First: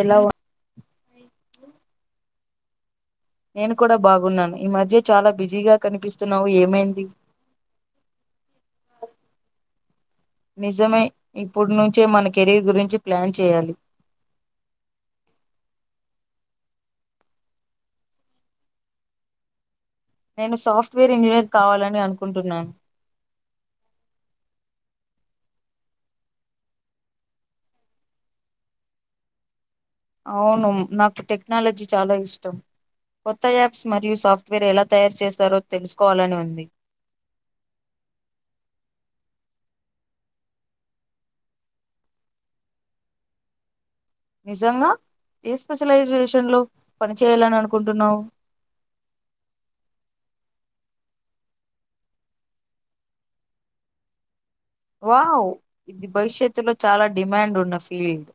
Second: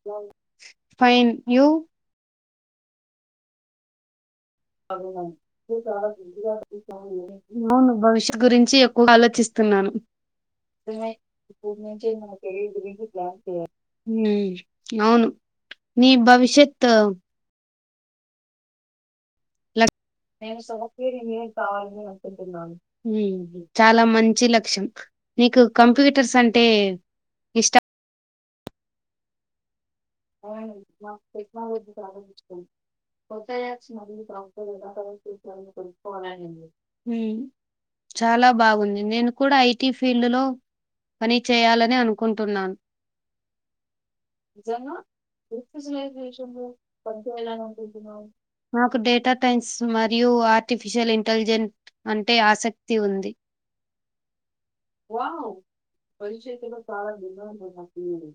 ఎలా ఉ fine you నేను కూడా బాగున్నాను. ఈ ఆ మధ్య చాలా బిజీగా కనిపిస్తున్నావు ఏమైంది భవిష్ గురించి ఎక్కువ గ ఆలోచిస్తు న్నాను. నిజమే ఇప్పుడు నుంచే ఉమ్ మన కెరీర్ గురించి ప్లాన్ చేయాలి అవును నీ భవిష్యత్ నేను సాఫ్ట్వేర్ ఇంజనీర్ కావాలని అనుకుంటున్నాను చాలా మంచి లక్షణం. నీకు కంప్యూటర్స్ అంటే ఇష్టం. అవును నాకు టెక్నాలజీ చాలా ఇష్టం కొత్త యాప్స్ మరియు సాఫ్ట్వేర్ ఎలా తయారు చేస్తారో తెలుసుకోవాలని ఉంది హుమ్ చాలా బాగుంది నేను కూడా ఐ టి ఫీల్డ్లో పని చేయాలని అనుకుంటున్నాను. నిజంగా ఏ స్పెషలైజేషన్ లో పని చేయాలని అనుకుంటున్నావు నాకు డేటా టైన్స్ మరియు టు ఆర్టిఫిషియల్ ఇంటెలిజెంట్ అంటే ఆసక్తి ఉంది. వావ్ ఇది భవిష్యత్తులో చాలా డిమాండ్ ఉన్న ఫీల్డ్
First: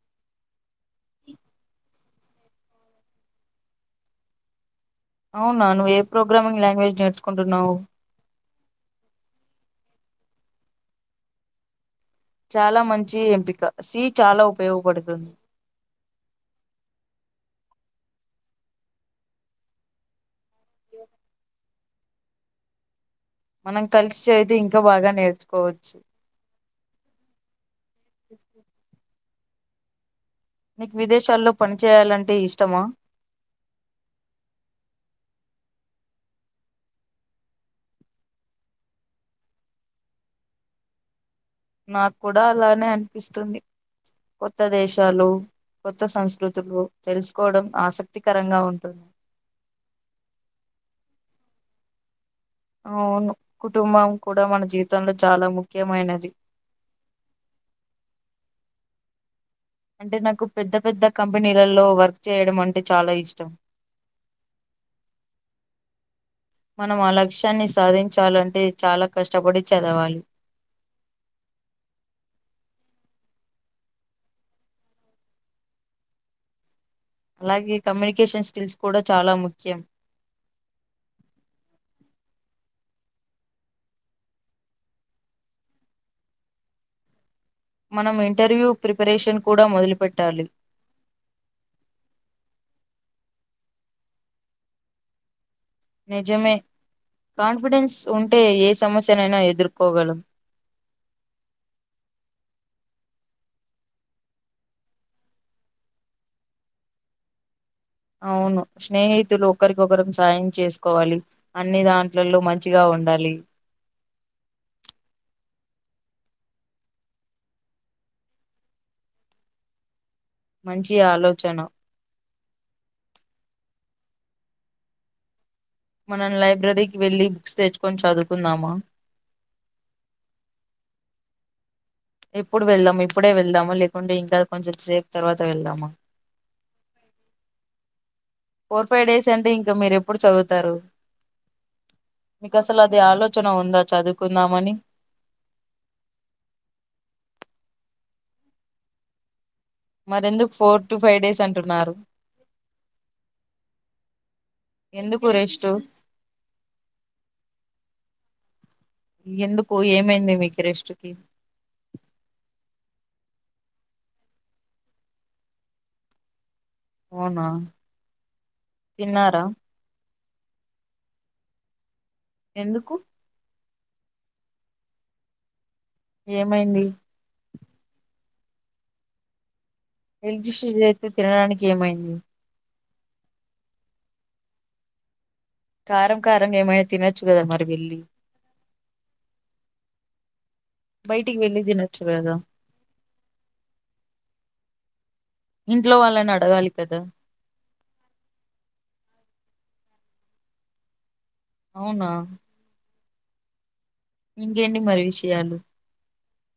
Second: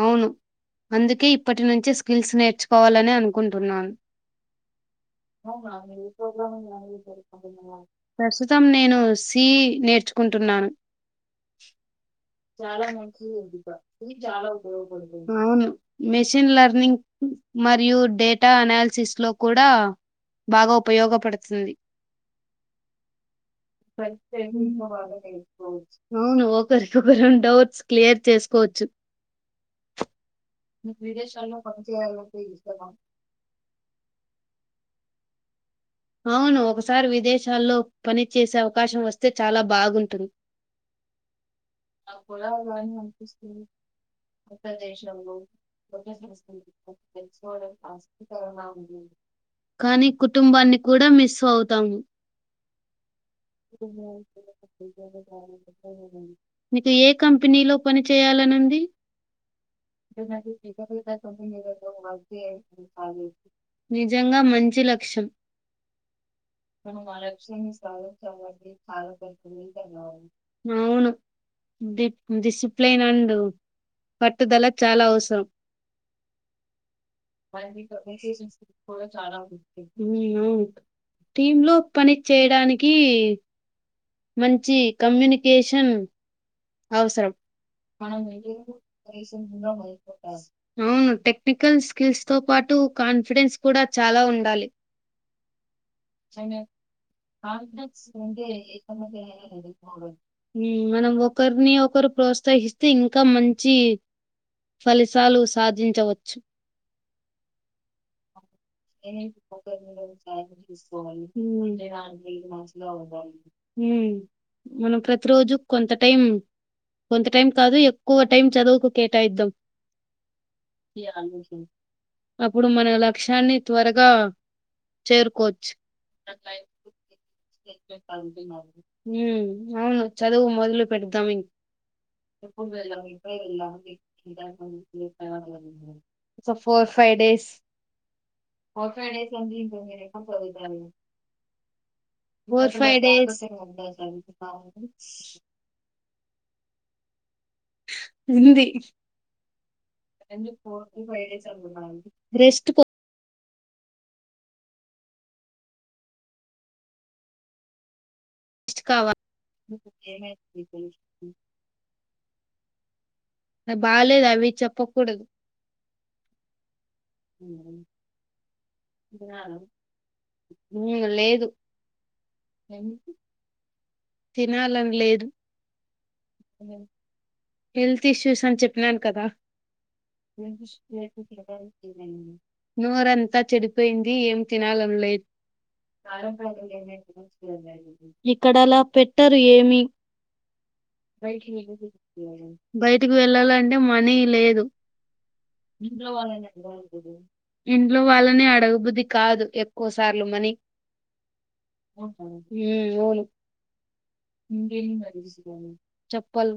అవును అందుకే ఇప్పటి నుంచే స్కిల్స్ నేర్చుకోవాలని అనుకుంటున్నాను. అవునా నువ్వు ఏ ప్రోగ్రామింగ్ లాంగ్వేజ్ నేర్చుకుంటున్నావు ప్రస్తుతం నేను సి నేర్చు కుంటున్నాను. చాలా మంచి ఎంపిక సి చాలా ఉపయోగపడుతుంది అవును మెషిన్ లర్నింగ్ మరియు డేటా అనాలిసిస్ లో కూడా బాగా ఉపయోగపడుతుంది మనం కలిసి చేయితే ఇంకా బాగా నేర్చుకోవచ్చు అవును ఒకరి వురాం డౌట్స్ క్లియర్ చేసుకోవచ్చు. నీకు విదేశాల్లో పనిచేయాలంటే ఇష్టమా? అవును ఒకసారి విదేశాల్లో పనిచేసే అవకాశం వస్తే చాలా బాగుంటుంది. నాక్కుడా అలానే అనిపిస్తుంది. కొత్త దేశాలు కొత్త సంస్కృతులు తెలుసుకోవడం ఆసక్తికరంగా ఉంటుంది. కానీ కుటుంబాన్ని కూడా మిస్ అవుతాము. అవును కుటుంబం కూడా మన జీవితంలో చాలా ముఖ్యమైనది మీకు ఏ కంపెనీలో పని చేయాలనింది అంటే నాకు పెద్ద పెద్ద కంపెనీలలో వర్క్ చేయడం అంటే చాలా ఇష్టం నిజంగా మంచి లక్షణం మనం ఆ లక్ష్యాన్ని సాధించాలంటే చాలా కష్టపడి చదవాలి అవును డిసిప్లిన్ అని డు పట్టుదల చాలా అవసరం మనం అలాగే కమ్యూనికేషన్ స్కిల్స్ కూడా చాలా ముఖ్యం ని [unintelligible] టీమ్ లో పని చేయడానికి మంచి కమ్యూనికేషన్ అవసరం మనం అవును ఇంటర్వ్యూ ప్రిపరేషన్ కూడా మొదలుపెట్టాలి టెక్నికల్ స్కిల్స్ తో పాటు కాన్ఫిడెన్స్ కూడా చాలా ఉండాలి నిజమే కాన్ఫిడెన్స్ ఉంటే ఏ సమస్యనైనా ఎదుర్కోగలం మనం ఒకరిని ఒకరు ప్రోత్సహిస్తే ఇంకా మంచి ఫలితాలు సాధించవచ్చు అవును స్నేహితులు ఒకరికొకరు సాయం చేసుకోవాలి ఉమ్, అన్ని దాంట్లలో మంచిగా ఉండాలి మనం ప్రతి రోజు కొంత టైం కొంత టైం కాదు ఎక్కువ టైం చదువుకు కేటాయిద్దాం మంచి ఆలోచన అప్పుడు మన లక్ష్యాన్ని త్వరగా చేరుకోవచ్చు మనం లైబ్రరీకి వెళ్ళి బుక్స్ తెచ్చుకొని చదువుకుందామా అవును చదువు మొదలు పెడదాం ఇం ఎప్పుడు వెళ్దాము ఇప్పుడే వెళ్దాము లేకుంటే ఇంకా కొంచెం సేపు తర్వాత వెళ్దాము so four five days four five days అంటే ఇంకా మీరు ఎప్పుడు చదువుతారు మీకు ఫోర్ అసలు ఫైవ్ అది డేస్ ఆలోచన ఉందా చదువుకుందామని ఉంది మరెందుకు ఫోర్ టు ఫైవ్ డేస్ అంటున్నారు రెస్ట్ ఎందుకు రెస్ట్ రెస్ట్ ఎందుకు ఏమైంది మీ క రెస్టుకి కావాలి అ బాలేదు అవి చెప్పకూడదు అవునా తిన్నారా లేదు ఏ ఎందుకు తినాలని లేదు ఏమైంది హెల్త్ ఇష్యూస్ అని చెప్పినాను కదా హెల్త్ షూస్ అయితే తినడానికి ఏమైంది నోరుంతా చెడిపోయింది ఏం తినాలం లేదు కారం కారంగా ఏమైనా తినొచ్చు కదా మరి వెళ్ళి ఇక్కడలా పెట్టరు ఏమి బయటికి వెళ్ళ ది నచ్చు బయటకి వెళ్ళాలంటే మనీ లేదు ఇంట్లో వాళ్ళని అడగాలి కదా ఇంట్లో వాళ్ళనే అడగుబుది కాదు ఒక్కసార్లు మనీ అవునా అవును ఇంకేంటి మరి విషయాలు చప్పల్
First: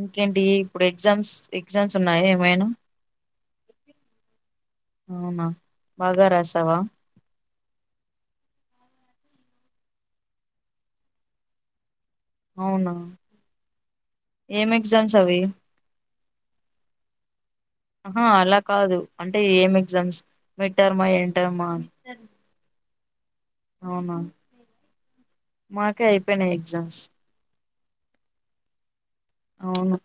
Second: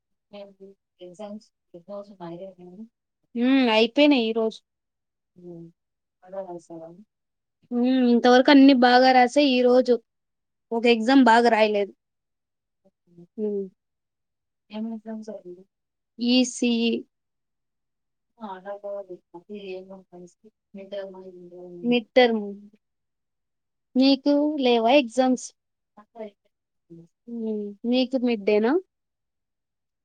ఇంకేంటి ఇప్పుడు ఎగ్జామ్స్ ఎగ్జామ్స్ ఉన్నాయా ఏమైనా హ అయిపోయినాయి ఈ రోజు అవునా బాగా రాసవా ఉమ్ ఇంతవరకు అన్ని బాగా రాసాయి ఈ రోజు ఒక ఎగ్జామ్ బాగా రాయలేదు అవునా ఉహుం ఏం ఎగ్జామ్స్ అవి ఈసీఈ ఆహా అలా కాదు అంటే ఏం ఎగ్జామ్స్ మిడ్ టర్మా ఎంటర్మా మిడ్ టర్మ్ అవునా మీకు లేవా ఎగ్జామ్స్ మాకే అయిపోయినాయి ఎగ్జామ్స్ మీకు మిడ్డేనా అవును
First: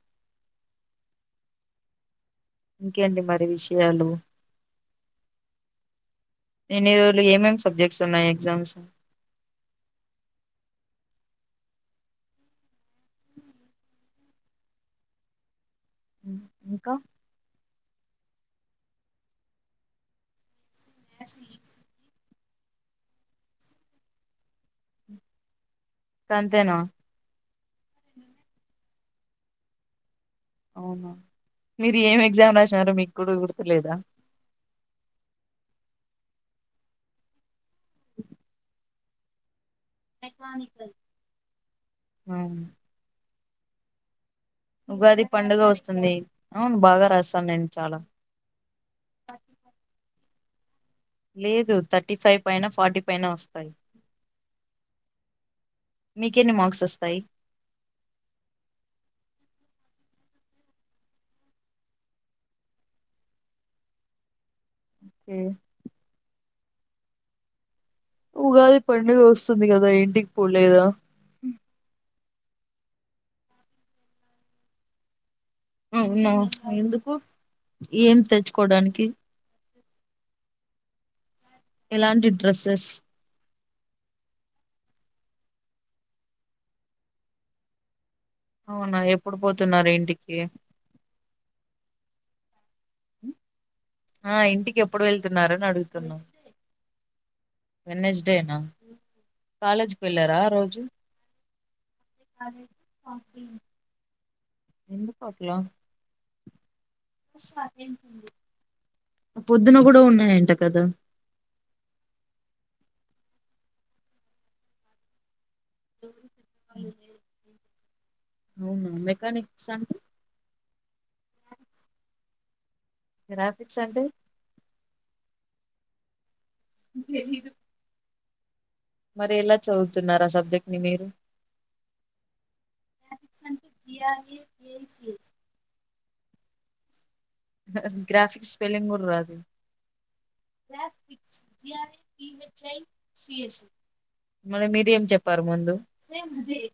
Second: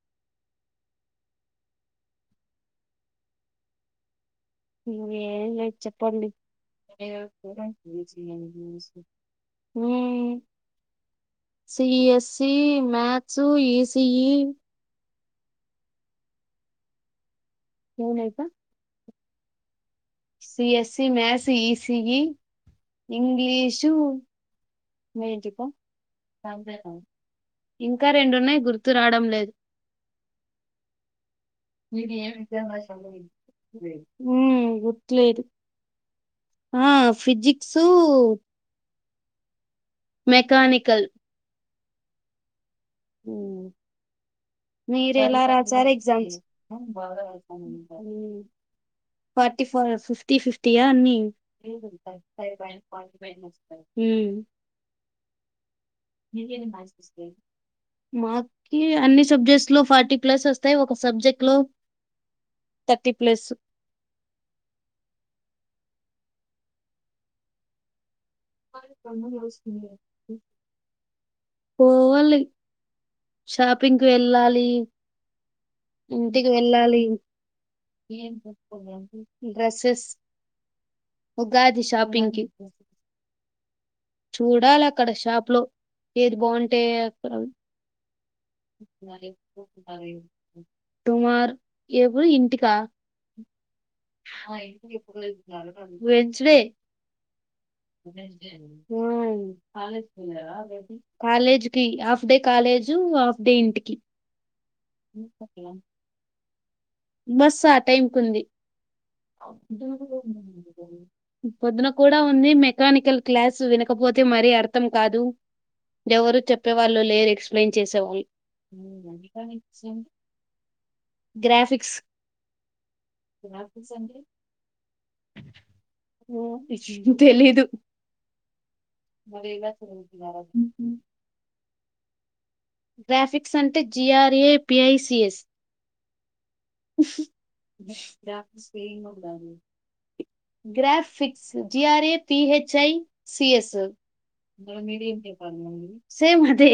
ఇంకేంటి మరి విషయాలు ఇంగేమ్ లేదు చెప్పండి ఎన్ని రోజులు ఏమేమి సబ్జెక్ట్స్ ఉన్నాయి exams um CSE maths ECE ఉ ఇంకా ఎవునయిక్క సిఎస్సి మ్యాథ్స్ ఈసిఈ ఇంగ్లీషు మెంటిప తంతేనా ఇంకా రెండు ఉన్నాయి గుర్తు రావడం లేదు అవునా మీరు ఏం ఎగ్జామ్ రాసినారో మీకు కూడా గుర్తులేదా ఉమ్ గుర్తులేదు ఆ ఫిజిక్స్ మెకానికల్ అవునా ఉ మీరు ఉగాది ఎలా పండుగ రాసార్ వస్తుంది ఎగ్జామ్స్ అవును బాగా రాస్తాను ఉమ్ నేను చాలా ఫార్టీ ఫోర్ ఫిఫ్టీ ఫిఫ్ టియా అని లేదు థర్టీ ఫైవ్ పైన ఫార్టీ పైన వస్తాయి ఉమ్ మీకెన్ని మార్క్స్ ఓస్తాయి మాకి అన్ని సబ్జెక్ట్స్ లో ఫార్టీ ప్లస్ ఓస్తాయి ఒక సబ్జెక్ట్ లో థర్టీ ప్లస్ ఉ ఉగాది పండుగ వస్తుంది కదా ఇంటికి పోలేదా పోవాలి షాపింగ్ కి వెళ్ళాలీ అవునా ఇంటికి వెళ్ళాలీ ఎందుకు ఏం తెచ్చుకోవడానికి డ్రెస్సెస్ ఉగాది ఎలాంటి షాపింగ్ కి డ్రెస్సెస్ చూడాల్ అక్కడ షాప్ లో ఏది బాగుంటే అక్కడ అవునా ఎప్పుడు పోతున్నారు ఇంటికి టుమార్ ఎవర ఇంటికా ఆ ఇంటికి ఎప్పుడు వెళ్తున్నారని వెన్స్ డే వెడ్నెస్డే నా ఆ కాలేజ్ కి half day college half day ఇంటికి ఎందుకట్లా బస్ ఆ టైం ఉంది పొద్దున కూడా ఉన్నాయంట కదా పొద్దున్న కుడా ఉంది మెకానికల్ క్లాస్ వినకపోతే మరీ అర్థం కాదు ఎవరు చెప్పేవాళ్ళు లేరు ఎక్స్ప్లెయిన్ చేసేవాళ్ళు అవునా మెకానిక్స్ అంటే గ్రాఫిక్ గ్రాఫిక్స్ అంటే ఆ [unintelligible] తెలీదు మరి ఎలా చదువుతున్నారు ఆ సబ్జెక్ట్ ని మీరు గ్రాఫిక్స్ అంటే జిఆర్ఎ పిఐసిఎస్ హా హా గ్రాఫిక్స్ స్పెల్లింగ్ గూడ రాదు గ్రాఫీక్స్ జిఆర్ఏ పిహెచ్ఐ సిఎస్ మరి మీరేం చెప్పారు ముందు సేమ్ అదే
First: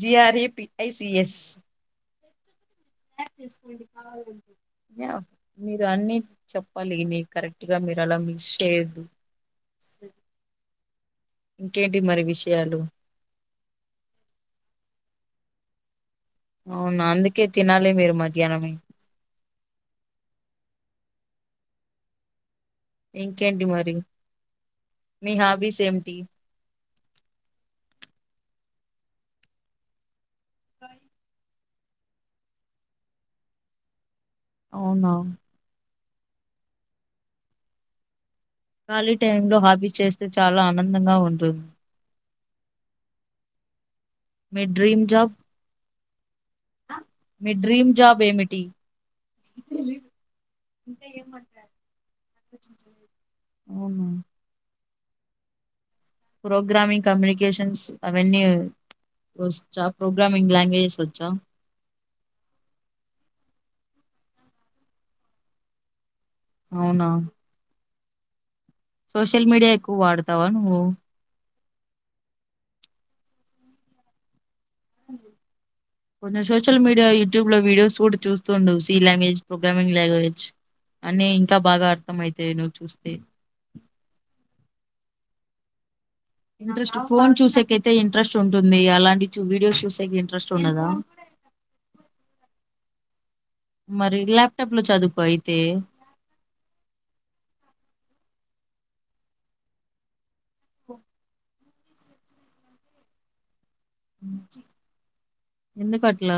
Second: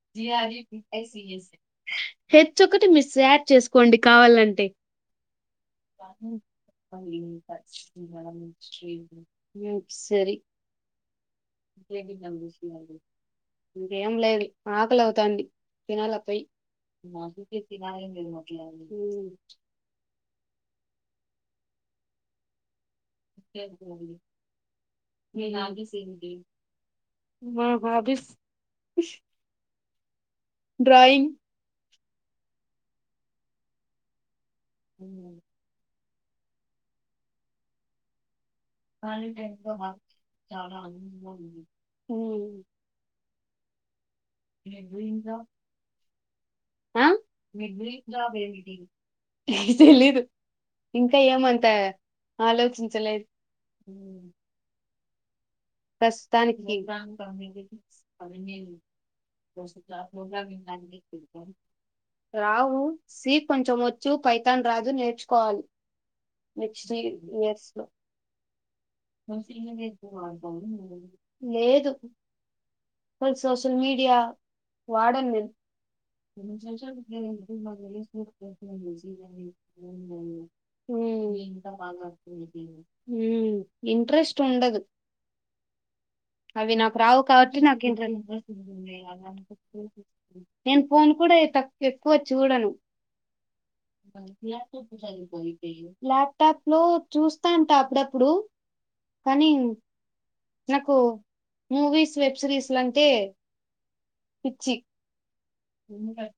జిఆర్ఈపిఐసిఎస్ హెచ్ ఒక్కటి మీస్ యాడ్ చేసుకోండి కావాలంటే యాం మీరు అన్ని చెప్పాలి నీక కరెక్ట్ గా మీరు అలా మిస్ చేయద్దు సరే ఇంకేం లేదు ఆకలు అవుతాంది తినాల వేయి అవునా మా అందుకే మీరు తినాలి మీరు [unintelligible] మొట్లా మధ్యాహ్నమే ఊ ఇంకేంటి మరి మీ హాబీస్ ఏమిటి మీభ మా భబష్ [unintelligible] డ్రాయింగ్ అవునా ఖాళీ టైమ్ లో హాబీ చేస్తే చాలా ఆనందంగా ఉంటుంది మీ డ్రీమ్ జాబ్ అ మీ డ్రీమ్ జాబ్ ఏమిటి తెలీదు ఇంక ఏమంత ఆలోచించలేదు ప్రస్తుతానికి పోగ్రామింగ్ కమ్మ్యూనికేషన్స్ అవెన్యూ ఓచ్చా పోగ్రామింగ్ లాంగ్వేజ్ ఓచ్చా రావు సి కొంచమొచు పైతాన్ రాజు నేర్చుకోవాలి నెక్స్ట్ అవునా ఇయర్స్ లో సోషల్ మీడియా ఎక్కువ వాడతావా నువ్వు లేదు సోషల్ మీడియా వాడను నేను కొంచెం సోషల్ మీడియా యూట్యూబ్ లో వీడియోస్ సూడు చూస్తుండు సి లాంగ్వేజ్ ప్రోగ్రామింగ్ లాంగ్వేజ్ ఊ అని ఇంకా బాగా అర్థం అయితాయి నువ్వు చూస్తే ఊ ఇంట్రెస్ట్ ఉండదూ ఇంట్రెస్ట్ రావు ఫోన్ కాబట్టి చేస్తే నాకు అయితే ఇంట్రెస్ట్ ఉంటుంది అలాంటి వీడియోస్ చూసేకి ఇంట్రెస్ట్ నేను ఉండదా ఫోన్ కూడా మరి ల్యాప్టాప్ లో చదువుకో అయితే లాప్టాప్ లో చూస్తా ఉంటా అప్పుడప్పుడు అప్పుడు కానీ నాకు మూవీస్ వెబ్ సిరీస్ అంటే పచ్చి ఎందుకు అట్లా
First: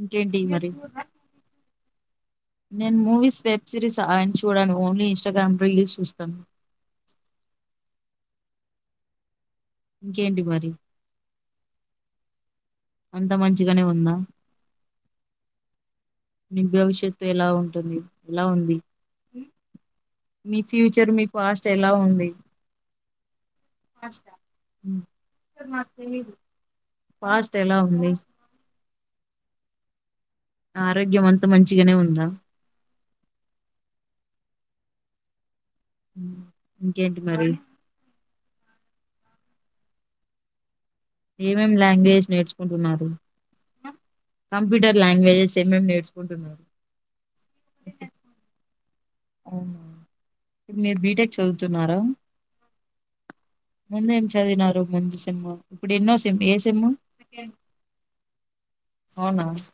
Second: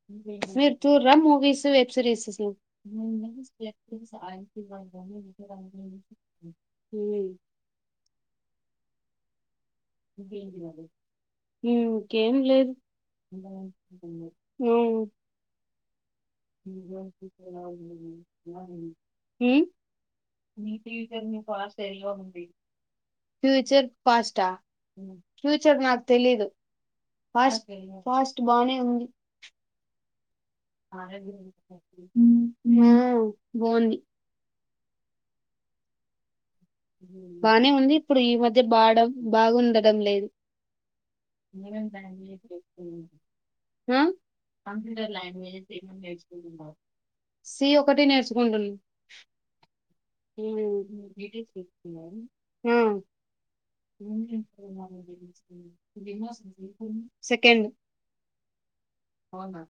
ఇంకేంటి మరి మీరు చూడరా మూవీస్ వెబ్ సిరీస్ నేను మూవీస్ వెబ్ సిరీస్ ఆయన చూడాలి ఓన్లీ ఇన్స్టాగ్రామ్ రీల్స్ చూస్తాను ఉ ఇంకేంటి మరి ఇంకేం లేదు అంత మంచిగానే ఉందా ఉ మీ భవిష్యత్తు ఎలా ఉంటుంది ఎలా ఉంది మీ ఫ్యూచర్ మీ పాస్ట్ ఎలా ఉంది ఫ్యూచర్ ఫాస్ట్ ట ఫ్యూచర్ నాకు తెలీదు పాస్ట్ ఎలా ఉంది ఫాస్ట్ బానే ఉంది ఆరోగ్యం అంతా మంచిగానే ఉందా బాగుంది ఉ బానే ఉంది ఇప్పుడు ఈ మధ్య బాడ బాగుండడం లేదు ఏమేం లాంగ్వేజ్ నేర్చుకుంటున్నారు ఆ కప్యూటర్ లాంగ్వేజెస్ ఎక్కువ నేర్చుకుంటున్నారు సి ఒకటి నేర్చుకుంటుంది అవునా ఇప్పుడు మీరు బీటెక్ ఉ ఆ ముందేం చదివినారు ముందు సినిమా ఇడు ఎన్నో సిమ్ ఏ సిమ్ సెకండ్ అవునా